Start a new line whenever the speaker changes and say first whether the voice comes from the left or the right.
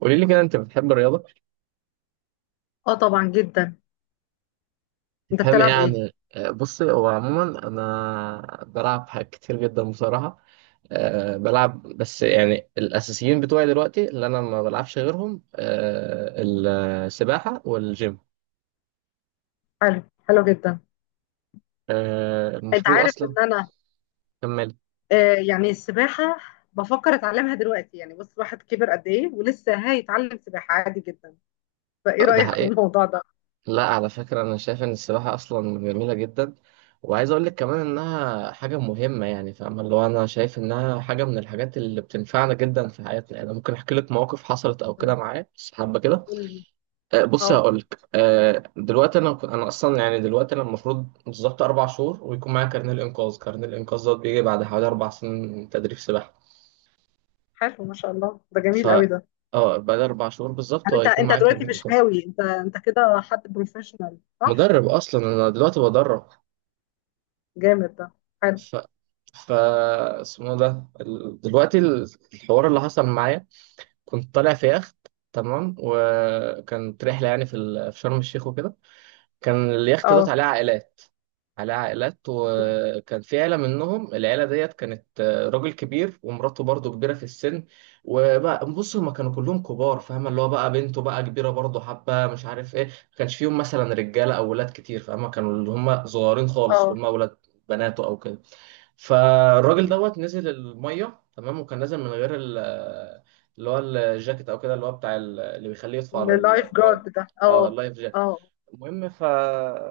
right: قولي لي كده، انت بتحب الرياضه؟
left: اه طبعا جدا. انت
right: تفهمي ايه
left: بتلعب ايه؟
right: عن بصي، هو عموما انا بلعب حاجات كتير جدا بصراحه. بلعب بس يعني الاساسيين بتوعي دلوقتي اللي انا ما بلعبش غيرهم، السباحه والجيم.
left: حلو، حلو جدا. انت
right: المفروض
left: عارف
right: اصلا.
left: ان انا
right: كمل.
left: يعني السباحه بفكر اتعلمها دلوقتي، يعني بص الواحد كبر قد ايه ولسه هيتعلم سباحه عادي جدا. فايه
right: ده
left: رايك في
right: حقيقي.
left: الموضوع ده؟
right: لا، على فكرة أنا شايف إن السباحة أصلا جميلة جدا. وعايز أقول لك كمان إنها حاجة مهمة، يعني فاهمة اللي هو أنا شايف إنها حاجة من الحاجات اللي بتنفعنا جدا في حياتنا، يعني أنا ممكن أحكي لك مواقف حصلت أو كده
left: طيب،
right: معايا، بس حابة كده.
left: قول لي. اه
right: بصي، هقول
left: آه.
right: لك. دلوقتي أنا أصلا يعني دلوقتي أنا المفروض بالظبط 4 شهور ويكون معايا كارنيه الإنقاذ. كارنيه الإنقاذ ده بيجي بعد حوالي 4 سنين تدريب سباحة.
left: حلو، ما شاء الله، ده
right: ف
left: جميل قوي ده.
right: اه بعد 4 شهور بالظبط
left: يعني انت
right: هيكون
left: انت
right: معايا
left: دلوقتي
right: كارنيه
left: مش
right: الإنقاذ.
left: هاوي، انت كده حد بروفيشنال صح؟
right: مدرب أصلا، أنا دلوقتي بدرب.
left: جامد ده. حلو.
right: ف ف اسمه ده دلوقتي الحوار اللي حصل معايا. كنت طالع في يخت. تمام، وكانت رحلة يعني في شرم الشيخ وكده. كان اليخت دوت
left: اه
right: عليه عائلات. وكان في عيلة منهم، العيلة ديت كانت راجل كبير ومراته برضه كبيرة في السن. وبقى بص، هما كانوا كلهم كبار فاهمة اللي هو بقى، بنته بقى كبيرة برضه حبة مش عارف ايه، ما كانش فيهم مثلا رجالة أو ولاد كتير فاهمة، كانوا اللي هما صغيرين خالص اللي
left: اه.
right: هما ولاد بناته أو كده. فالراجل دوت نزل الميه، تمام، وكان نازل من غير اللي هو الجاكيت او كده، اللي هو بتاع اللي بيخليه يطفو على
left: اللايف
right: الميه.
left: جارد ده؟
right: اه،
left: اه
right: اللايف جاكيت.
left: اه
right: المهم.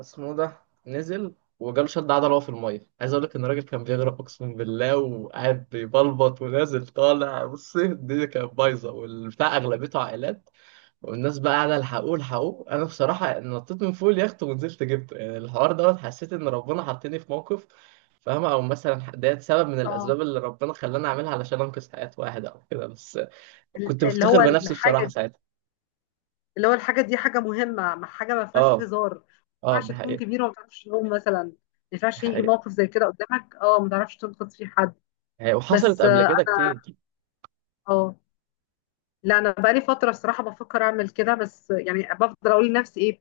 right: اسمه ده. نزل وجاله شد عضله وهو في الميه، عايز اقول لك ان الراجل كان بيغرق اقسم بالله، وقاعد بيبلبط ونازل طالع، بص، الدنيا كانت بايظه والبتاع اغلبيته عائلات. والناس بقى قاعدة الحقوه الحقوه. انا بصراحة نطيت من فوق اليخت ونزلت جبته، يعني الحوار دوت حسيت ان ربنا حطني في موقف. فاهمة؟ او مثلا ديت سبب من
left: اه.
right: الاسباب اللي ربنا خلاني اعملها علشان انقذ حياة واحد او كده بس. كنت
left: اللي
right: بفتخر
left: هو
right: بنفسي بصراحة
left: الحاجه،
right: ساعتها.
left: اللي هو الحاجة دي حاجة مهمة، حاجة ما فيهاش
right: اه،
left: هزار. ما
right: اه.
left: ينفعش
right: ده
left: تكون
right: حقيقة
left: كبيرة وما تعرفش تقوم، مثلا ما
right: ده
left: ينفعش
right: حقيقة.
left: يجي
right: ده
left: موقف زي كده قدامك اه ما تعرفش تنقذ فيه حد.
right: حقيقة. وحصلت
left: بس
right: قبل كده كتير.
left: اه. لا انا بقالي فتره الصراحه بفكر اعمل كده، بس يعني بفضل اقول لنفسي ايه،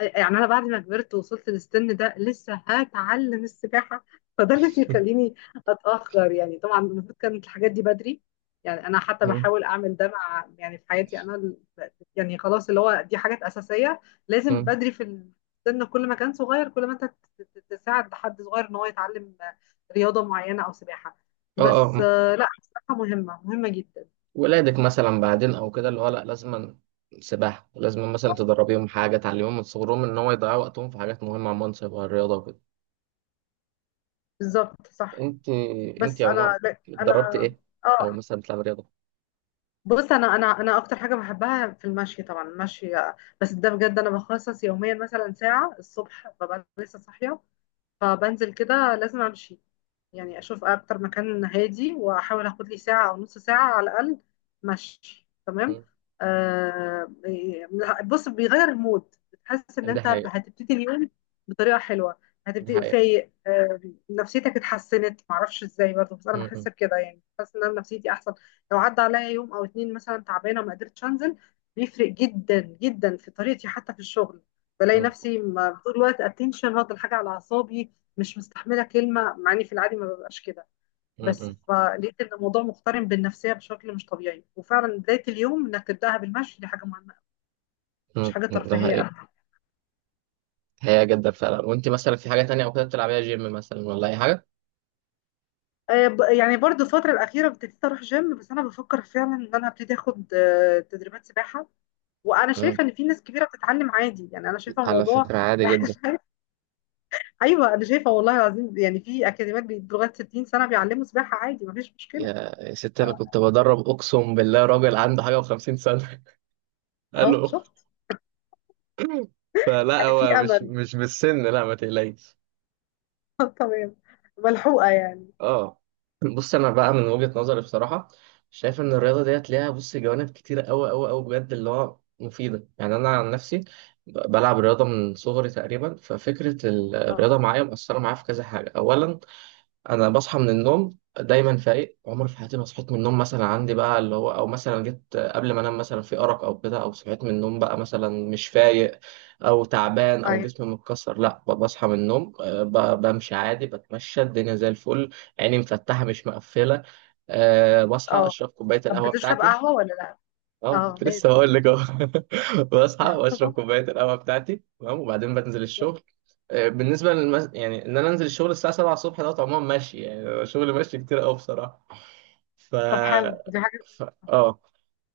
left: يعني انا بعد ما كبرت ووصلت للسن ده لسه هتعلم السباحه، فده اللي بيخليني اتاخر. يعني طبعا المفروض كانت الحاجات دي بدري، يعني انا حتى
right: مم.
left: بحاول اعمل ده مع، يعني في حياتي انا يعني خلاص اللي هو دي حاجات اساسيه لازم
right: مم.
left: بدري في السن، كل ما كان صغير كل ما انت تساعد حد صغير ان هو يتعلم رياضه معينه او سباحه.
right: اه، اه،
left: بس
right: مم.
left: لا السباحه مهمه، مهمه جدا.
right: ولادك مثلا بعدين او كده، اللي هو لا، لازما سباحة لازم مثلا تدربيهم حاجة، تعلميهم من صغرهم ان هو يضيعوا وقتهم في حاجات مهمة عن منصب والرياضة وكده.
left: بالظبط صح.
right: انت انت
left: بس انا
right: عموما
left: لا انا
right: اتدربت ايه؟ او
left: اه.
right: مثلا بتلعب رياضه؟
left: بص انا انا اكتر حاجه بحبها في المشي، طبعا المشي، بس ده بجد انا بخصص يوميا مثلا ساعه الصبح ببقى لسه صاحيه، فبنزل كده لازم امشي، يعني اشوف اكتر مكان هادي واحاول اخد لي ساعه او نص ساعه على الاقل مشي. تمام.
right: مم.
left: آه إيه، بص بيغير المود، بتحس ان
right: ده
left: انت
right: حقيقه.
left: هتبتدي اليوم بطريقه حلوه،
right: ده
left: هتبتدي
right: حقيقه.
left: فايق نفسيتك اتحسنت، معرفش ازاي برضه، بس انا
right: مم.
left: بحس بكده، يعني بحس ان انا نفسيتي احسن. لو عدى عليا يوم او اتنين مثلا تعبانه وما قدرتش انزل بيفرق جدا جدا في طريقتي حتى في الشغل، بلاقي
right: مم.
left: نفسي طول الوقت اتنشن واخد الحاجه على اعصابي، مش مستحمله كلمه، مع اني في العادي ما ببقاش كده.
right: مم.
left: بس
right: مم.
left: فلقيت ان الموضوع مقترن بالنفسيه بشكل مش طبيعي، وفعلا بدايه اليوم انك تبداها بالمشي دي حاجه مهمه أوي، مش
right: مم.
left: حاجه
right: مم. ده
left: ترفيهيه
right: حقيقه.
left: أبدا.
right: حقيقه جدا فعلا. وانت مثلا في حاجه تانية او كده بتلعبيها، جيم مثلا ولا اي حاجه؟
left: يعني برضو الفتره الاخيره ابتديت اروح جيم، بس انا بفكر فعلا ان انا ابتدي اخد تدريبات سباحه. وانا
right: مم.
left: شايفه ان في ناس كبيره بتتعلم عادي، يعني انا شايفه
right: على
left: الموضوع
right: فكره، عادي جدا.
left: ايوه. انا شايفه والله العظيم، يعني في اكاديميات لغايه 60 سنه بيعلموا سباحه عادي، مفيش
right: يا
left: مشكله.
right: يا ست، انا كنت بدرب اقسم بالله راجل عنده حاجه و50 سنه.
left: اهو
right: الو.
left: شفت،
right: فلا،
left: يعني في
right: هو مش
left: امل.
right: مش بالسن، لا، ما تقلقيش.
left: تمام، ملحوقه يعني.
right: اه، بص، انا بقى من وجهة نظري بصراحة شايف ان الرياضة ديت ليها، بص، جوانب كتيرة قوي قوي قوي بجد اللي هو مفيدة، يعني انا عن نفسي بلعب رياضة من صغري تقريبا، ففكرة الرياضة
left: اه.
right: معايا مؤثرة معايا في كذا حاجة. اولا، انا بصحى من النوم دايما فايق. عمري في حياتي ما صحيت من النوم مثلا عندي بقى اللي هو، او مثلا جيت قبل ما انام مثلا في ارق او كده، او صحيت من النوم بقى مثلا مش فايق او تعبان او
left: طيب
right: جسمي متكسر، لا، بصحى من النوم، بمشي عادي، بتمشى الدنيا زي الفل. عيني مفتحة مش مقفلة. بصحى
left: اه.
right: اشرب كوباية
left: طب
right: القهوة
left: بتشرب
right: بتاعتي.
left: قهوة ولا لا؟
right: اه،
left: اه
right: كنت لسه
left: لازم.
right: هقول لك اهو. بصحى واشرب كوبايه القهوه بتاعتي تمام، وبعدين بنزل الشغل. يعني ان انا انزل الشغل الساعه 7 الصبح، ده طبعا ماشي يعني شغل ماشي كتير قوي بصراحه. ف...
left: طب حلو، دي حاجة.
right: ف... اه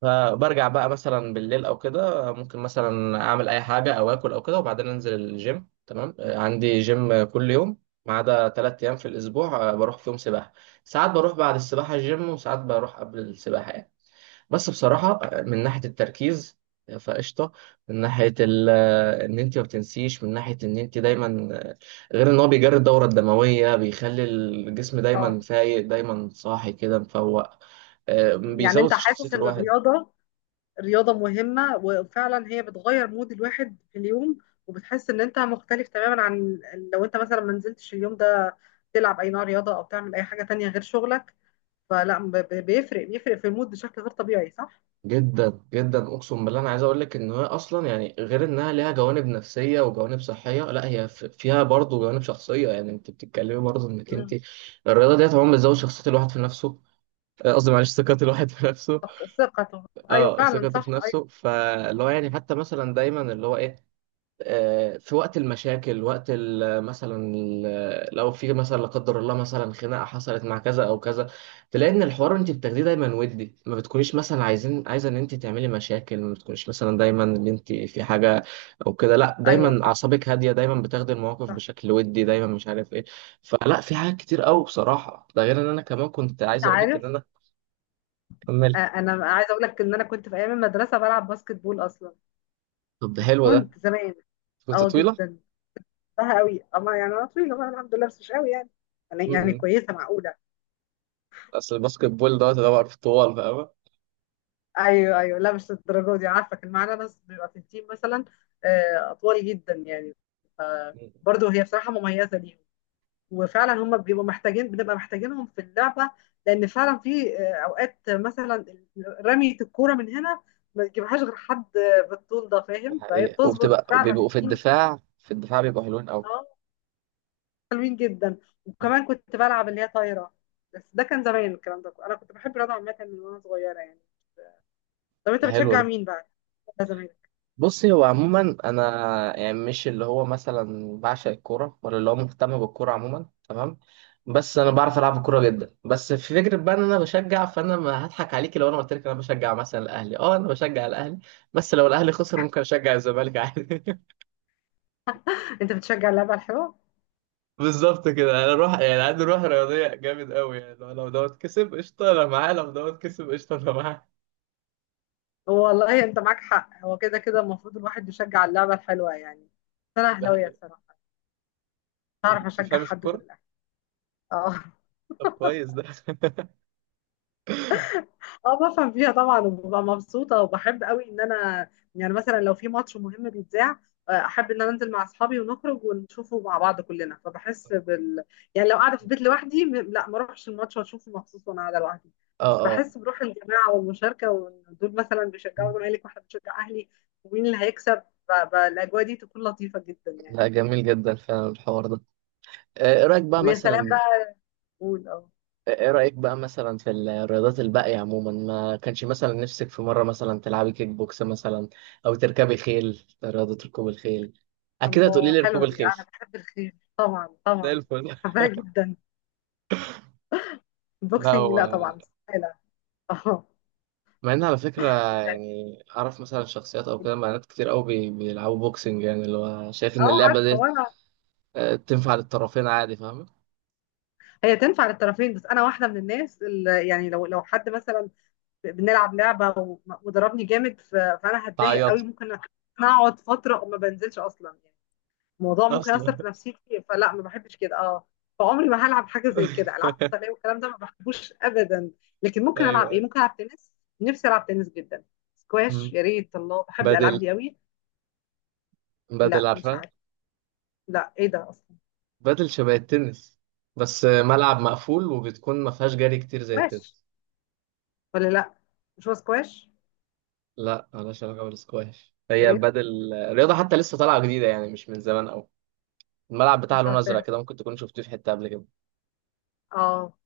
right: فبرجع بقى مثلا بالليل او كده، ممكن مثلا اعمل اي حاجه او اكل او كده، وبعدين انزل الجيم. تمام. عندي جيم كل يوم ما عدا 3 ايام في الاسبوع، بروح فيهم سباحه. ساعات بروح بعد السباحه الجيم، وساعات بروح قبل السباحه يعني. بس بصراحة من ناحية التركيز فقشطة. من ناحية ان انت ما بتنسيش، من ناحية ان انت دايما غير ان هو بيجري الدورة الدموية، بيخلي الجسم دايما
left: اه.
right: فايق دايما صاحي كده مفوق.
left: يعني
right: بيزود
left: انت
right: في شخصية
left: حاسس ان
right: الواحد
left: الرياضة رياضة مهمة وفعلا هي بتغير مود الواحد في اليوم، وبتحس ان انت مختلف تماما عن لو انت مثلا ما نزلتش اليوم ده تلعب اي نوع رياضة او تعمل اي حاجة تانية غير شغلك، فلا بيفرق في المود بشكل غير طبيعي صح؟
right: جدا جدا، اقسم بالله. انا عايز اقول لك ان هي اصلا يعني غير انها ليها جوانب نفسية وجوانب صحية، لا هي فيها برضه جوانب شخصية، يعني انت بتتكلمي برضه انك انت
left: مم.
right: الرياضة ديت عموما بتزود شخصية الواحد في نفسه. قصدي معلش ثقة الواحد في نفسه.
left: ثقته. ايوه
right: اه،
left: فعلا
right: ثقته في
left: صح، ايوه.
right: نفسه، فاللي هو يعني حتى مثلا دايما اللي هو ايه، في وقت المشاكل، وقت مثلا لو في مثلا لا قدر الله مثلا خناقه حصلت مع كذا او كذا، تلاقي ان الحوار انت بتاخديه دايما ودي، ما بتكونيش مثلا عايزه ان انت تعملي مشاكل، ما بتكونيش مثلا دايما ان انت في حاجه او كده، لا،
left: ايوه
right: دايما
left: صح.
right: اعصابك هاديه، دايما بتاخدي المواقف
left: صح.
right: بشكل ودي، دايما مش عارف ايه. فلا، في حاجات كتير قوي بصراحه. ده غير ان انا كمان كنت
left: انت
right: عايز اقول لك ان
left: عارف،
right: انا كملت.
left: انا عايزه اقول لك ان انا كنت في ايام المدرسه بلعب باسكت بول اصلا.
right: طب ده
left: بس
right: حلو ده.
left: كنت زمان.
right: كنت
left: اه
right: طويله؟
left: جدا. بحبها قوي. اما يعني انا طويله بقى الحمد لله، بس مش قوي يعني، يعني
right: م-م.
left: كويسه معقوله.
right: اصل الباسكت بول دوت يدور في الطوال فاهم؟
left: ايوه ايوه، لا مش الدرجه دي، عارفه كان معانا ناس بيبقى في التيم مثلا اطوال جدا يعني.
right: مم.
left: برضه هي بصراحه مميزه ليهم، وفعلا هم بيبقوا محتاجين، بنبقى محتاجينهم في اللعبه، لان فعلا في اوقات مثلا رميه الكوره من هنا ما تجيبهاش غير حد بالطول ده،
right: دي
left: فاهم؟ فهي
right: حقيقة،
left: بتظبط
right: وبتبقى
left: فعلا.
right: وبيبقوا في الدفاع بيبقوا حلوين قوي.
left: اه، حلوين جدا. وكمان كنت بلعب اللي هي طايره، بس ده كان زمان الكلام ده، انا كنت بحب الرياضه عامه من وانا صغيره يعني. طب انت
right: ده حلو
left: بتشجع
right: ده.
left: مين بقى؟ ده زمان.
right: بصي، هو عموما انا يعني مش اللي هو مثلا بعشق الكوره ولا اللي هو مهتم بالكوره عموما، تمام. بس انا بعرف العب الكوره جدا. بس في فكره بقى ان انا بشجع، فانا ما هضحك عليكي لو انا قلت لك انا بشجع مثلا الاهلي. اه، انا بشجع الاهلي. بس لو الاهلي خسر ممكن اشجع الزمالك عادي.
left: انت بتشجع اللعبه الحلوه.
right: بالظبط كده. انا روح، يعني عندي روح رياضيه جامد قوي يعني، لو دوت كسب قشطه انا معاه، لو دوت كسب قشطه انا معاه.
left: هو والله انت معاك حق، هو كده كده المفروض الواحد يشجع اللعبه الحلوه يعني. بس انا
right: ده
left: اهلاويه
right: حقيقي.
left: الصراحه، مش هعرف اشجع
right: وبتفهمي في
left: حد غير
right: الكوره؟
left: الاهلي. اه
right: طب كويس ده.
left: اه. بفهم فيها طبعا، وببقى مبسوطه، وبحب قوي ان انا، يعني مثلا لو في ماتش مهم بيتذاع احب ان انا انزل مع اصحابي ونخرج ونشوفه مع بعض كلنا، فبحس بال، يعني لو قاعده في البيت لوحدي لا ما اروحش الماتش واشوفه مخصوص وانا قاعده لوحدي،
right: اه،
left: بس
right: اه.
left: بحس بروح الجماعه والمشاركه، وان دول مثلا بيشجعوا زمالك واحنا بنشجع اهلي، ومين اللي هيكسب، الاجواء دي تكون لطيفه جدا يعني.
right: لا، جميل جدا فعلا الحوار ده. ايه رأيك بقى
left: ويا سلام
right: مثلا.
left: بقى. قول اه.
right: ايه رأيك بقى مثلا في الرياضات الباقية عموما، ما كانش مثلا نفسك في مرة مثلا تلعبي كيك بوكس مثلا، او تركبي خيل، رياضة ركوب الخيل؟ اكيد هتقولي
left: الله،
right: لي ركوب
left: حلوه دي،
right: الخيل.
left: انا بحب الخيل طبعا
right: زي
left: طبعا.
right: الفل.
left: بحبها جدا.
right: لا،
left: البوكسنج لا
right: هو
left: طبعا استحالة. اه.
right: مع ان على فكره يعني اعرف مثلا شخصيات او كده، بنات كتير قوي بيلعبوا بوكسنج، يعني اللي هو شايف ان
left: اه
right: اللعبه
left: عارفه،
right: دي
left: وانا
right: تنفع للطرفين عادي، فاهم؟
left: هي تنفع للطرفين، بس انا واحده من الناس اللي يعني لو لو حد مثلا بنلعب لعبه وضربني جامد فانا هتضايق
right: تعيط
left: قوي، ممكن اقعد فتره وما بنزلش اصلا يعني، الموضوع ممكن ياثر
right: اصلا.
left: في نفسيتي، فلا ما بحبش كده اه. فعمري ما هلعب حاجه زي كده، العاب قتاليه والكلام ده ما بحبوش ابدا. لكن ممكن
right: ايوه،
left: العب ايه؟
right: ايوه.
left: ممكن العب تنس، نفسي العب تنس جدا.
right: مم.
left: سكواش يا ريت، الله بحب الالعاب
right: بدل
left: دي قوي.
right: بدل
left: لا مش
right: عارفها؟
left: عارف، لا ايه ده اصلا؟
right: بدل شبه التنس، بس ملعب مقفول وبتكون ما فيهاش جري كتير زي
left: سكواش
right: التنس.
left: ولا لا؟ مش هو سكواش؟
right: لا، ملهاش علاقه بالسكواش. هي بدل، رياضه حتى لسه طالعه جديده يعني مش من زمان قوي. الملعب بتاعها
left: مش
right: لون ازرق
left: عارفاها.
right: كده، ممكن تكون شفتيه في حته قبل كده.
left: اه،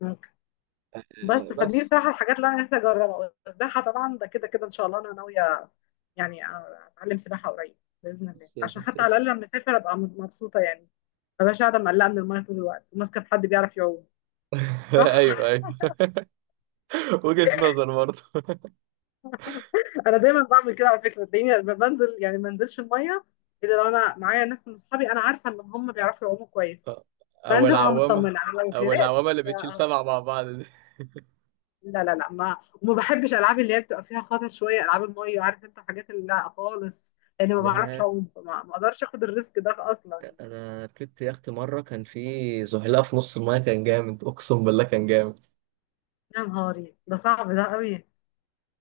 left: ممكن. بس فدي
right: بس.
left: بصراحة الحاجات اللي أنا نفسي أجربها، والسباحة طبعا ده كده كده، إن شاء الله أنا ناوية يعني أتعلم سباحة قريب بإذن الله،
right: بس يا
left: عشان
right: ست.
left: حتى على الأقل لما أسافر أبقى مبسوطة يعني، ما بقاش قاعدة مقلقة من المية طول الوقت وماسكة في حد بيعرف يعوم. صح.
right: ايوه، ايوه. وجهة نظر برضه.
left: أنا دايما بعمل كده على فكرة، تلاقيني لما بنزل يعني ما انزلش المية إلا لو أنا معايا ناس من أصحابي أنا عارفة إن هم بيعرفوا يعوموا كويس،
right: او
left: فأنزل وأنا
right: العوامة
left: مطمنة، أنا لو
right: او
left: غرقت
right: العوامة اللي بتشيل
left: آه،
right: 7 مع بعض دي.
left: لا ما وما بحبش العاب اللي هي بتبقى فيها خطر شويه، العاب الميه عارف انت، حاجات اللي لا خالص، لان ما بعرفش
right: ياه،
left: اعوم، ما اقدرش اخد الريسك ده اصلا يعني.
right: انا ركبت يخت مرة كان في زحلقة في نص المايه، كان جامد اقسم بالله، كان جامد.
left: يا نهاري، ده صعب ده قوي.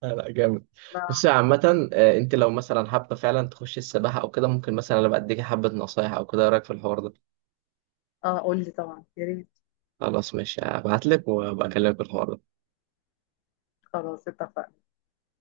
right: لا، لا، جامد. بس
left: لا.
right: عامة، انت لو مثلا حابة فعلا تخشي السباحة او كده، ممكن مثلا انا بديكي حبة نصايح او كده. إيه رايك في الحوار ده؟
left: اه قول لي طبعا يا ريت.
right: خلاص ماشي، هبعتلك وابقى اكلمك في الحوار ده.
left: خلاص اتفقنا.